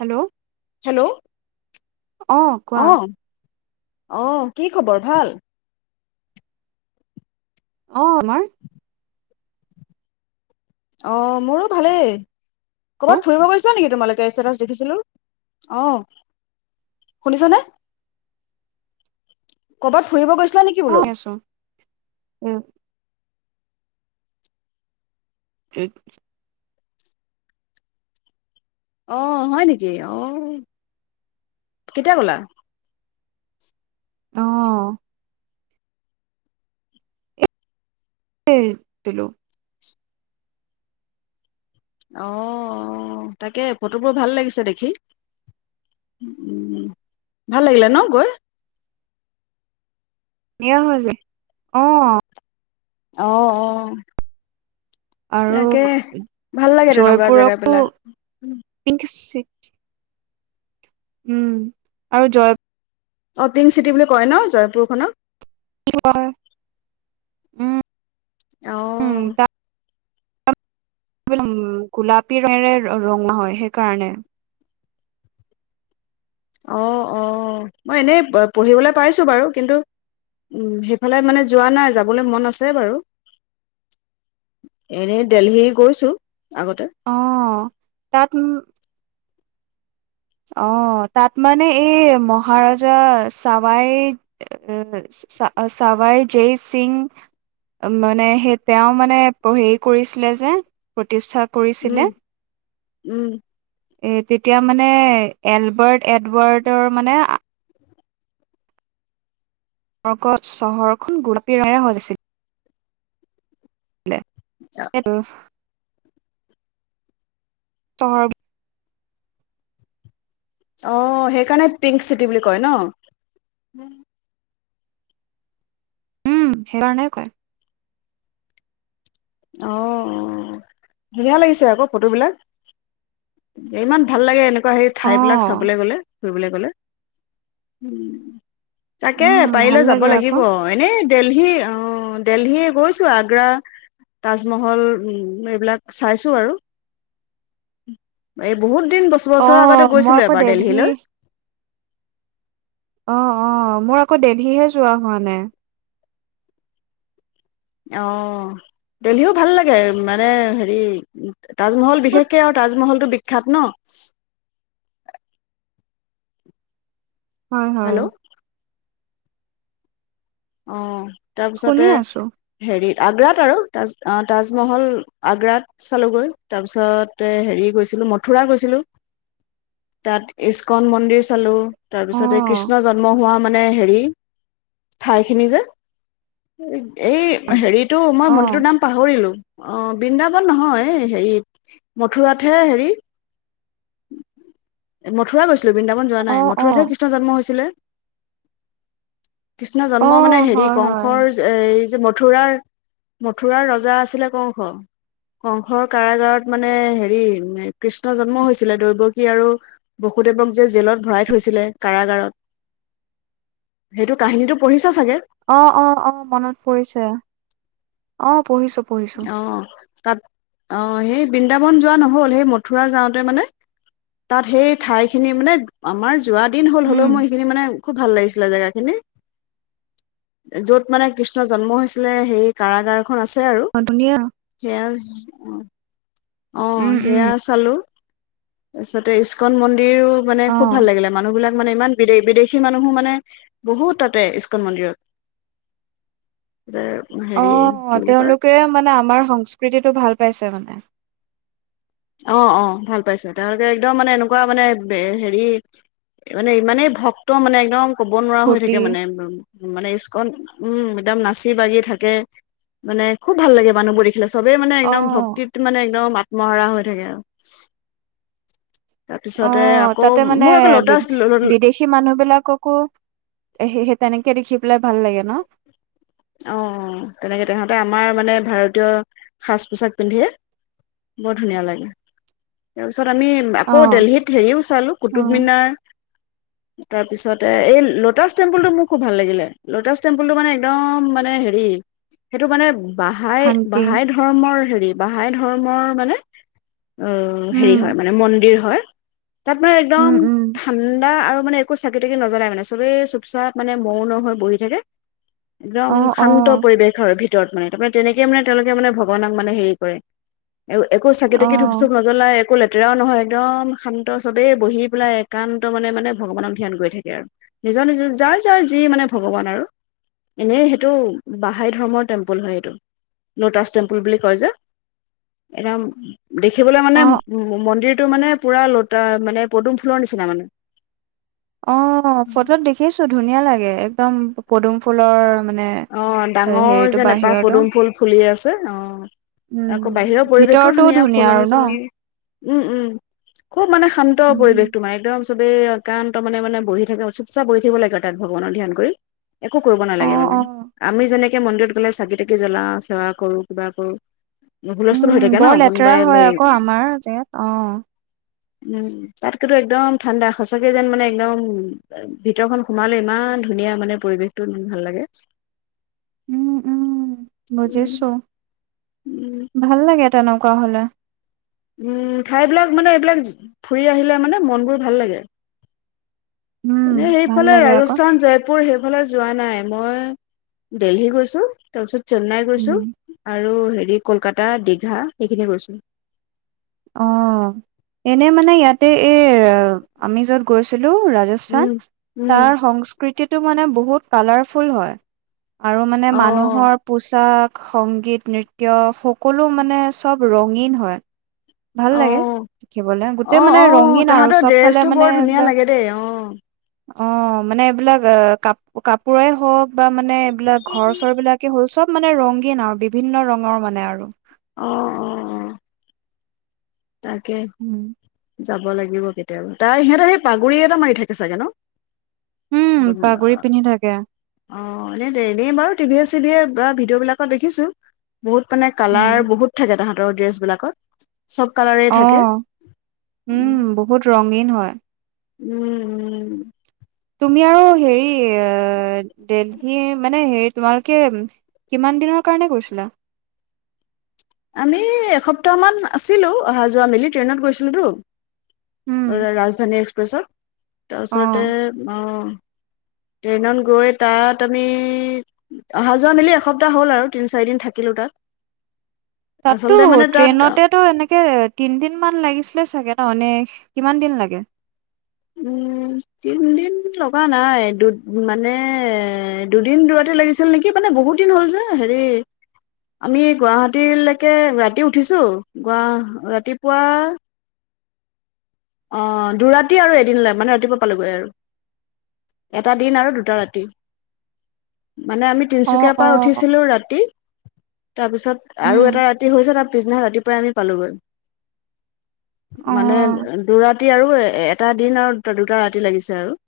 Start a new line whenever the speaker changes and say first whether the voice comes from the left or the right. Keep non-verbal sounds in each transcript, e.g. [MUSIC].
right: Hello
left: hello
right: অ কোৱা
left: অ' অ' কি খবৰ ভাল?
right: অ' তোমাৰ
left: অ' মোৰো ভালেই
right: অ
left: কৰ'বাত ফুৰিব গৈছা নেকি তোমালোক কে ষ্টেটাছ দেখিছিলো, অ' শুনিছানে? কৰবাত ফৰিব গৈছিলা নিক
right: অ' আছো, উম। এক
left: অ' হয় নেকি, অ' কেতিয়া গ'লা?
right: অ'। সেই দিলো [UNINTELLIGIBLE]
left: অ' তাকে ফটোবোৰ ভাল লাগিছে দেখি। উম ভাল লাগিলে ন গৈ।
right: নিয়া হৈছে, অ'
left: অ' অ'।
right: আৰু
left: তাকে ভাল লাগে তেনেকুৱা জেগা
right: জয়পুৰকো
left: বিলাক
right: পিংক চি [UNINTELLIGIBLE] উম, আৰু জয়
left: অ' পিংক চিটি বুলি কয় ন জয়পুৰখনক।
right: কয় উম উম
left: অঁ
right: তা [UNINTELLIGIBLE] গোলাপী ৰঙেৰে ৰঙা হয়, সেইকাৰণে
left: অ' অ' মই এনেই পঢ়িবলৈ পাইছো বাৰু কিন্তু উম, সেইফালে মানে যোৱা নাই যাবলৈ মন আছে বাৰু এনেই দিল্লী গৈছো আগতে।
right: অ' তাত অ, তাত মানে এই মহাৰজা চাৱাই [UNINTELLIGIBLE] চাবাই জয় চিং মানে সেই তেওঁ মানে হেৰি কৰিছিলে যে প্ৰতিষ্ঠা কৰিছিলে
left: উম, উম,
right: এ তেতিয়া মানে এলবাৰ্ট এডৱাৰ্টৰ মানে [UNINTELLIGIBLE] চহৰখন গোলোপী ৰঙৰে হৈ গৈছিল। [UNINTELLIGIBLE] চহৰ
left: অ, সেইকাৰণে পিংক চিটি বুলি কয় ন?
right: উম, সেইকাৰণেহে কয়।
left: অ, ধুনীয়া লাগিছে আকৌ ফটোবিলাক। ইমান ভাল লাগে এনেক কুৱা সেই
right: অ
left: ঠাই বিলাক চাবলে গলে ফুৰিবলৈ গলে উম, তাকে
right: উম
left: পাৰিলে
right: ভাল
left: যাব
right: লাগে
left: লাগিব
right: আকৌ
left: এনেই দেলহি অ, দেলহি গৈছো আগ্ৰা তাজমহল এইবিলাক চাইছোঁ আৰু। এই বহুত দিন বছ
right: অ
left: -বছৰৰ আগতে
right: মই
left: গৈছিলোঁ
right: আকৌ
left: এবাৰ
right: দেলহি
left: দেলহিলৈ।
right: অ', অ', মোৰ আকৌ দেলহিহে যোৱা হোৱা নাই।
left: অ, দেলহিও ভাল লাগে মানে হেৰি তাজমহল
right: ক'ত
left: বিশেষকে আৰু তাজমহলটো বিখ্যাত ন'?
right: হয়-হয়।
left: হেল্ল' অ,
right: শুনি
left: তাৰপিছতে
right: আছো
left: হেৰিত আগ্ৰাত আৰু তাজ অ, তাজমহল আগ্ৰাত চালোগৈ তাৰপিছতে হেৰি গৈছিলোঁ মথুৰা গৈছিলোঁ। তাত ইস্কন মন্দিৰ চালোঁ তাৰ
right: অ
left: পিছতে কৃষ্ণ জন্ম হোৱা মানে হেৰি ঠাইখিনি যে এই হেৰিটো মই
right: অ
left: মন্দিৰটোৰ নাম পাহৰিলো অ, বৃন্দাবন নহয় হেৰিত মথুৰাতহে হেৰি এ মথুৰা গৈছিলোঁ বৃন্দাবন যোৱা
right: অ
left: নাই
right: অ
left: মথুৰাতহে কৃষ্ণ জন্ম হৈছিলে। কৃষ্ণ
right: অ
left: জন্ম মানে হেৰি
right: হয় হয়
left: কংসৰ এই যে মথুৰাৰ-মথুৰাৰ ৰজা আছিলে কওঁখ কংসৰ কাৰাগাৰত মানে হেৰি কৃষ্ণ জন্ম হৈছিলে দৈৱকী আৰু বসুদেৱক যে জেলত ভৰাই থৈছিলে কাৰাগাৰত সেইটো কাহিনীটো পঢ়িছা ছাগে?
right: অ', অ', অ', মনত পৰিছে অ, পঢ়িছো। পঢ়িছো
left: অ, তাত অ, সেই বৃন্দাবন যোৱা নহ'ল সেই মথুৰা যাওঁতে মানে তাত সেই ঠাইখিনি মানে আমাৰ যোৱা দিন হল
right: উম
left: হলেও মই সেইখিনি মানে খুব ভাল লাগিছিলে জেগাখিনি। য'ত মানে কৃষ্ণৰ জন্ম হৈছিলে সেই কাৰাগাৰ খন আছে আৰু।
right: অ ধুনীয়া।
left: সেয়া অ, অ,
right: উম উম
left: সেয়া চালো তাৰপিছতে ইচকন মন্দিৰো মানে
right: অ
left: খুব ভাল লাগিলে। মানুহ বিলাক মানে ইমান বিদে-বিদেশী মানুহো মানে বহুত তাতে ইচকন মন্দিৰত। [UNINTELLIGIBLE]
right: অ,
left: কি বুলি কয়
right: তেওঁলোকে মানে আমাৰ সংস্কৃতিটো ভাল পাইছে মানে।
left: অ', অ', ভাল পাইছে তেওঁলোকে একদম মানে এনেকুৱা মানে হেৰি মানে ইমানেই ভক্ত মানে একদম ক'ব নোৱাৰা হৈ
right: ফূৰ্তি
left: থাকে মানে উ মানে স্কন উম একদম নাচি বাগি থাকে মানে খুব ভাল লাগে মানুহবোৰ দে, খিলে চবেই মানে
right: অ
left: একদম ভক্তিত মানে একদম আত্মহাৰা হৈ থাকে আৰু,
right: অ
left: তাৰপিছতে আকৌ
right: তাতে মানে
left: মোৰ আকৌ
right: বি
left: লটাছ
right: বিদেশী, বিদেশী মানুহ বিলাককো সেসেই তেনেকে দেখি পেলাই ভাল লাগে ন।
left: অ তেনেকে তেহঁতে আমাৰ মানে ভাৰতীয় সাজ পোছাক পিন্ধে। বৰ ধুনীয়া লাগে তাৰপিছত আমি,
right: অ
left: আকৌ দেলহিত হেৰিও চালো
right: অ
left: কুটুব মিনাৰ। তাৰপিছতে এই লটাছ টেম্পুলটো মোৰ খুব ভাল লাগিলে ল'টাচ টেম্পুলটো মানে একদম, মানে হেৰি সেইটো মানে বাহায়ে
right: শান্তি
left: বাহায়ে ঢ, ধৰ্মৰ হেৰি বাহাই ধৰ্মৰ মানে, অ হেৰি
right: উম
left: হয় মানে মন্দিৰ হয় তাত মানে একদম,
right: উম উম
left: ঠাণ্ডা আৰু মানে একো চাকি তাকি নজ্বলাই মানে চবেই চুপচাপ মানে মৌন হৈ বহি থাকে। একদম
right: অ অ
left: শান্ত পৰিৱেশ। পৰিৱেশ হয় ভিতৰত মানে তাৰমানে তেনেকে মানে তেওঁলোকে মানে ভগানাক মানে হেৰি কৰে। এ একো চাকি
right: অ
left: তাকি ধুব ছুপ নজ, জ্বলাই একো লেতেৰাও নহয় একদম শান্ত চবেই বহি পেলাই একান্ত মানে মানে ভগৱানক ধ্যান কৰি থাকে আৰু, নিজৰ নিজৰ যাৰ যাৰ যি মানে ভগৱান আৰু এনেই সে, এইটো বাহাই ধৰ্মৰ টেম্পুল হয় এইটো লটাচ টেম্পুল বুলি কয় যে, এনাম, দেখিবলৈ মানে
right: অ
left: মন্দিৰটো মানে পুৰা লতা মানে পদুম ফুলৰ নিচিনা মানে।
right: অ ফটোত দেখিছো ধুনীয়া লাগে একদম পদুম ফুলৰ মানে,
left: অ ডাঙৰ
right: হেৰিটো
left: যেন এপাহ
right: বাহিৰতো
left: পদুম ফুল ফুলি আছে অ,
right: উম
left: আকৌ বাহিৰৰ পৰিৱেশ টো
right: ভিতৰতো
left: ধুনীয়া
right: আৰু
left: ফুলনি
right: ন
left: চলনি। উম উম খুব মানে শান্ত
right: উম
left: পৰিৱেশ তোমাৰ একদম, চবেই একান্ত মনেমনে বহি থাকে চুপ চাপ বহি থাকিব লাগে আৰু তাত ভগৱানৰ ধ্যান কৰি। একো কৰিব
right: অ
left: নালাগে মানে।
right: অ
left: আমি যেনেকে মন্দিৰত গ'লে চাকি তাকি জ্বলাওঁ সেৱা কৰো কিবা কৰো।
right: উম
left: হুলস্থস্থুল হৈ থাকে ন
right: বৰ লেতেৰা
left: কোনোবাই
right: হয় আকৌ
left: এই,
right: আমাৰ জেগাত অ
left: তাতকতো একদম ঠাণ্ডা সঁচাকৈ যেন মানে একদম, ভিতৰখন সোমালে ইমান ধুনীয়া মানে পৰিৱেশটো ভাল লাগে।
right: উম, উম,
left: উম
right: বুজিছো
left: উম
right: ভাল লাগে তেনেকুৱা হ'লে।
left: উম, ঠাইবিলাক মানে এইবিলাক ফুৰি আহিলে মানে মনবোৰ ভাল লাগে।
right: উম
left: এনেই
right: ভাল
left: সেইফালে
right: লাগে আকৌ
left: ৰাজস্থান জয়পুৰ সেইফালে যোৱা নাই মই দেলহি গৈছোঁ। তাৰপিছত চেন্নাই
right: উম
left: গৈছোঁ আৰু হেৰি কলকাতা দীঘা সেইখিনি গৈছোঁ।
right: অ', এনে মানে ইয়াতে এ আমি যত গৈছিলো ৰাজছ,
left: উম উম
right: তাৰ সংস্কৃতিটো মানে বহুত কালাৰফুল হয়। আৰু মানে
left: অ
right: মানুহৰ পোচাক, সংগীত নৃত্য সকলো মানে চব ৰঙীন হয়। ভাল
left: অ
right: লাগে দেখিবলে
left: অ
right: গোটেই মানে
left: অ
right: ৰঙীন আৰু
left: তাহাঁতৰ
right: চবফালে
left: ড্ৰেছটো
right: মানে
left: বৰ ধুনীয়া
right: এইবিলাক,
left: লাগে দেই অ
right: অ', মানে এইবিলাক অ', কাপ কাপোৰই হওক, বা মানে এইবিলাক ঘৰ চৰ বিলাকে হ'ল চব মানে ৰংগীন আৰু বিভিন্ন ৰঙৰ মানে আৰু।
left: অ', অ', অ'। তাকে।
right: উম।
left: যাব লাগিব কেতিয়াবা তাৰ সিহঁতে সেই পাগুৰি এটা মাৰি থাকে চাগে ন'।
right: উম, পাগুৰি পিন্ধি থাকে।
left: [INAUDIBLE] অ', এনেই ডেইলি বাৰু টিভিয়ে চিভিয়ে বা ভিডিঅ' বিলাকত দেখিছো। বহুত মানে
right: উম,
left: কালাৰ বহুত থাকে তাহাঁতৰ ড্ৰেছ বিলাকত চ'ব কালাৰে থাকে
right: অ', উম, বহুত ৰঙীন হয়।
left: উম, উম।
right: তুমি আৰু হেৰি এ দেলহি মানে হেৰি তোমালোকে কিমান দিনৰ কাৰণে গৈছিলা?
left: আমি এসপ্তাহ মান আছিলো অহা যোৱা মিলি ট্ৰেইনত গৈছিলোতো।
right: উম,
left: ৰাজধানী এক্সপ্ৰেছত তাৰপিছতে
right: অ'।
left: ট্ৰেইনত গৈ তাত আমি অহা যোৱা মিলি এসপ্তাহ হ'ল আৰু তিনি চাৰিদিন থাকিলোঁ তাত।
right: তাততো
left: আচলতে মানে তাত
right: ট্ৰেইনতেতো এনেকে তিনদিন মান লাগিছিলে চাগে ন এনে কিমান দিন লাগে?
left: উম, তিনদিন লগা নাই দু মানে দুদিন দুৰাতি লাগিছিল নেকি, মানে বহুত দিন হ'ল যে হেৰি আমি গুৱাহাটীলৈকে ৰাতি উঠিছোঁ গোৱা ৰাতিপুৱা অ', দুৰাতি আৰু এদিন লাগে মানে ৰাতিপুৱা পালোগৈ আৰু। এটা দিন আৰু দুটা ৰাতি মানে আমি
right: অ',
left: তিনিচুকীয়াৰ পৰা
right: অ',
left: উঠিছিলো ৰাতি। তাৰপিছত
right: উম,
left: আৰু এটা ৰাতি হৈছে তাৰ পিছদিনা ৰাতিপুৱাই আমি পালো গৈ, মানে
right: অ',
left: দুৰাতি আৰু এটা দিন আৰু দুটা ৰাতি লাগিছে আৰু।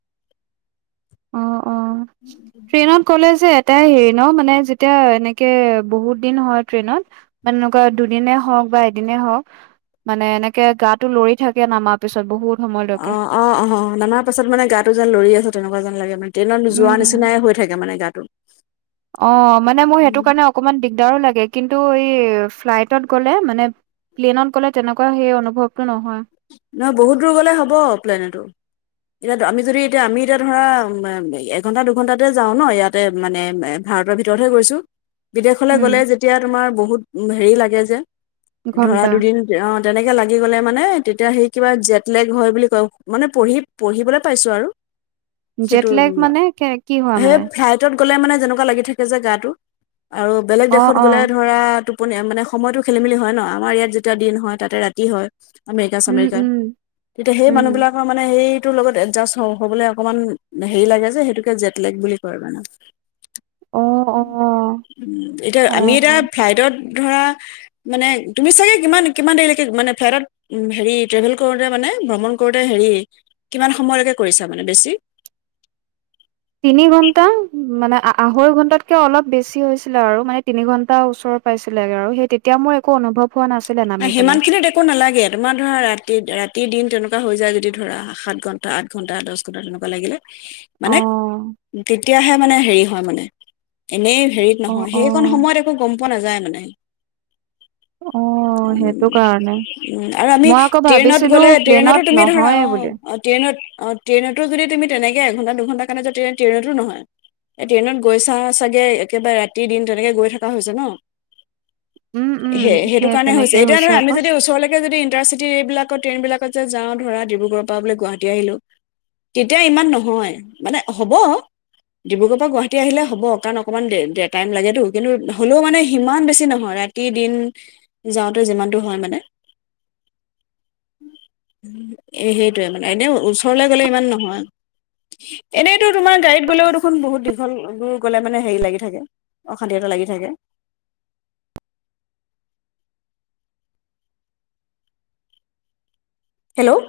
right: অ', অ'।
left: [INAUDIBLE]
right: ট্ৰেইনত গ'লে যে এটাই হেৰি ন মানে যেতিয়া এনেকে বহুত দিন হয় ট্ৰেইনত মান তেনেকুৱা দুদিনে হওক বা এদিনে হওক। মানে এনেকে গাটো লৰি থাকে নামাৰ পিছত বহুত
left: অ
right: সময়লৈকে।
left: অ', অ', নামাৰ পাছত মানে গাটো যেন লৰি আছে তেনেকুৱা যেন লাগে মানে। ট্ৰেইনত যোৱা
right: উম।
left: নিচিনাই হৈ থাকে মানে গাটো।
right: অ মানে মোৰ সেইটো কাৰণে অকমান দিগদাৰো লাগে কিন্তু এই ফ্লাইটত গ'লে মানে প্লেনত ক'লে তেনেকুৱা সেই অনুভৱটো নহয়।
left: নহয় বহুত দূৰ গ'লে হ'ব প্লেনতো। ইয়াত আমি যদি এতিয়া আমি এতিয়া ধৰা এঘন্টা দুঘন্টাতে যাওঁ ন ইয়াত। তে মানে এ ভাৰতৰ ভিতৰতহে গৈছোঁ। বিদেশলৈ
right: উম
left: গ'লে যেতিয়া তোমাৰ বহুত হেৰি লাগে যে ধৰা
right: ঘন্টা
left: দুদিন অ' তেনেকে লাগি গ'লে মানে তেতিয়া সেই কিবা জেটলেগ হয় বুলি কয় মানে পঢ়ি পঢ়িবলৈ পাইছোঁ আৰু। সেইটো
right: জেট লেগ মানে কে কি হয়
left: সেই
right: মানে
left: ফ্লাইট টত গ'লে মানে যেনেকুৱা লাগি থাকে যে গাটো আৰু বেলেগ
right: অ
left: দেশত
right: অ
left: গ'লে ধৰা তোপ পনি মানে সময়টো খেলি মেলি হয় ন আমাৰ ইয়াত যেতিয়া দিন হয় তাতে ৰাতি হয়। আমেৰিকা
right: উম
left: চামেৰিকা,
right: উম
left: তেতিয়া সেই
right: উম
left: মানুহবিলাক কৰ মানে সেইটোৰ লগত এডজাষ্ট হ হ'বলৈ অকনমান হেৰি লাগে যে সেইটোকে জেটলেগ বুলি কয় মানে।
right: অ অ
left: এতিয়া আমি
right: অ
left: এতিয়া ফ্লাইটত ধৰা মানে তুমি চাগে কিমান কিমান দেৰিলৈকে মানে ফ্লাইটত উম হেৰি ট্ৰেভেল কৰোঁতে মানে ভ্ৰমণ কৰোঁতে হেৰি কিমান সময়লৈকে কৰিছা মানে বেছি।
right: তিনি ঘন্টা মানে আঢ়ৈ ঘন্টাতকে অলপ বেছি হৈছিলে আৰু মানে তিনি ঘন্টা ওচৰত। পাইছিলেগে আৰু সেই তেতিয়া মই একো অনুভৱ হোৱা নাছিলে
left: নাই
right: নামি
left: সিমান
right: পেলাই
left: খিনিত একো নালাগে তোমাৰ ধৰা ৰাতি, ৰাতি দিন তেনেকুৱা হৈ যায় যদি ধৰা। সাত ঘন্টা, আঠ ঘন্টা, দছ ঘন্টা তেনেকুৱা লাগিলে
right: অ
left: মানে তেতিয়াহে মানে হেৰি হয় মানে। এনেই হেৰিত
right: অ
left: নহয়
right: অ
left: সেইকন সময়ত একো গম পোৱা নাযায় মানে।
right: অ
left: [UNINTELLIGIBLE]
right: সেইটো কাৰণে
left: [UNINTELLIGIBLE] আৰু আমি
right: মই আকৌ
left: ট্ৰেইনত
right: ভাবিছিলো
left: গ'লে,
right: প্লেনত
left: ট্ৰেইনটো তুমি ধৰা
right: নহয়ে বুলি
left: অ'। ট্ৰেইনত অ' ট্ৰেইনটো যদি তুমি তেনেকে এঘন্টা দুঘণ্টা কাৰণে যোৱা ট্ৰেইন, ট্ৰেইনটো নহয়। ট্ৰেইনত গৈছা চাগে একেবাৰে ৰাতি দিন তেনেকে গৈ থকা হৈছে ন।
right: উম, উম
left: সেই সেইটো
right: সেত
left: হৈছে, এতিয়া ধৰা আমি যদি ওচৰলৈকে যদি ইনটাৰচিটি এইবিলাকত ট্ৰেইনবিলাকত যে যাওঁ ধৰা ডিব্ৰুগড়ৰ পৰা বোলে গুৱাহাটী আহিলোঁ। তেতিয়া ইমান নহয়, মানে হ'ব ডিব্ৰুগড়ৰ পৰা গুৱাহাটী আহিলে হ'ব কাৰণ অকমান দে টাইম লাগেটো, কিন্তু হ'লেও মানে সিমান বেছি নহয় ৰা [UNINTELLIGIBLE] দিন যাওঁতে যিমানটো হয় মানে। এ সেইটোৱে মানে এনেও ওচৰলে গ'লে ইমান নহয়। এনেইটো তোমাৰ গাড়ীত গ'লেও দেখোন বহুত, দীঘলবোৰ গ'লে মানে হেৰি লাগি থাকে। অশান্তি এটা লাগি থাকে। হেল্ল'।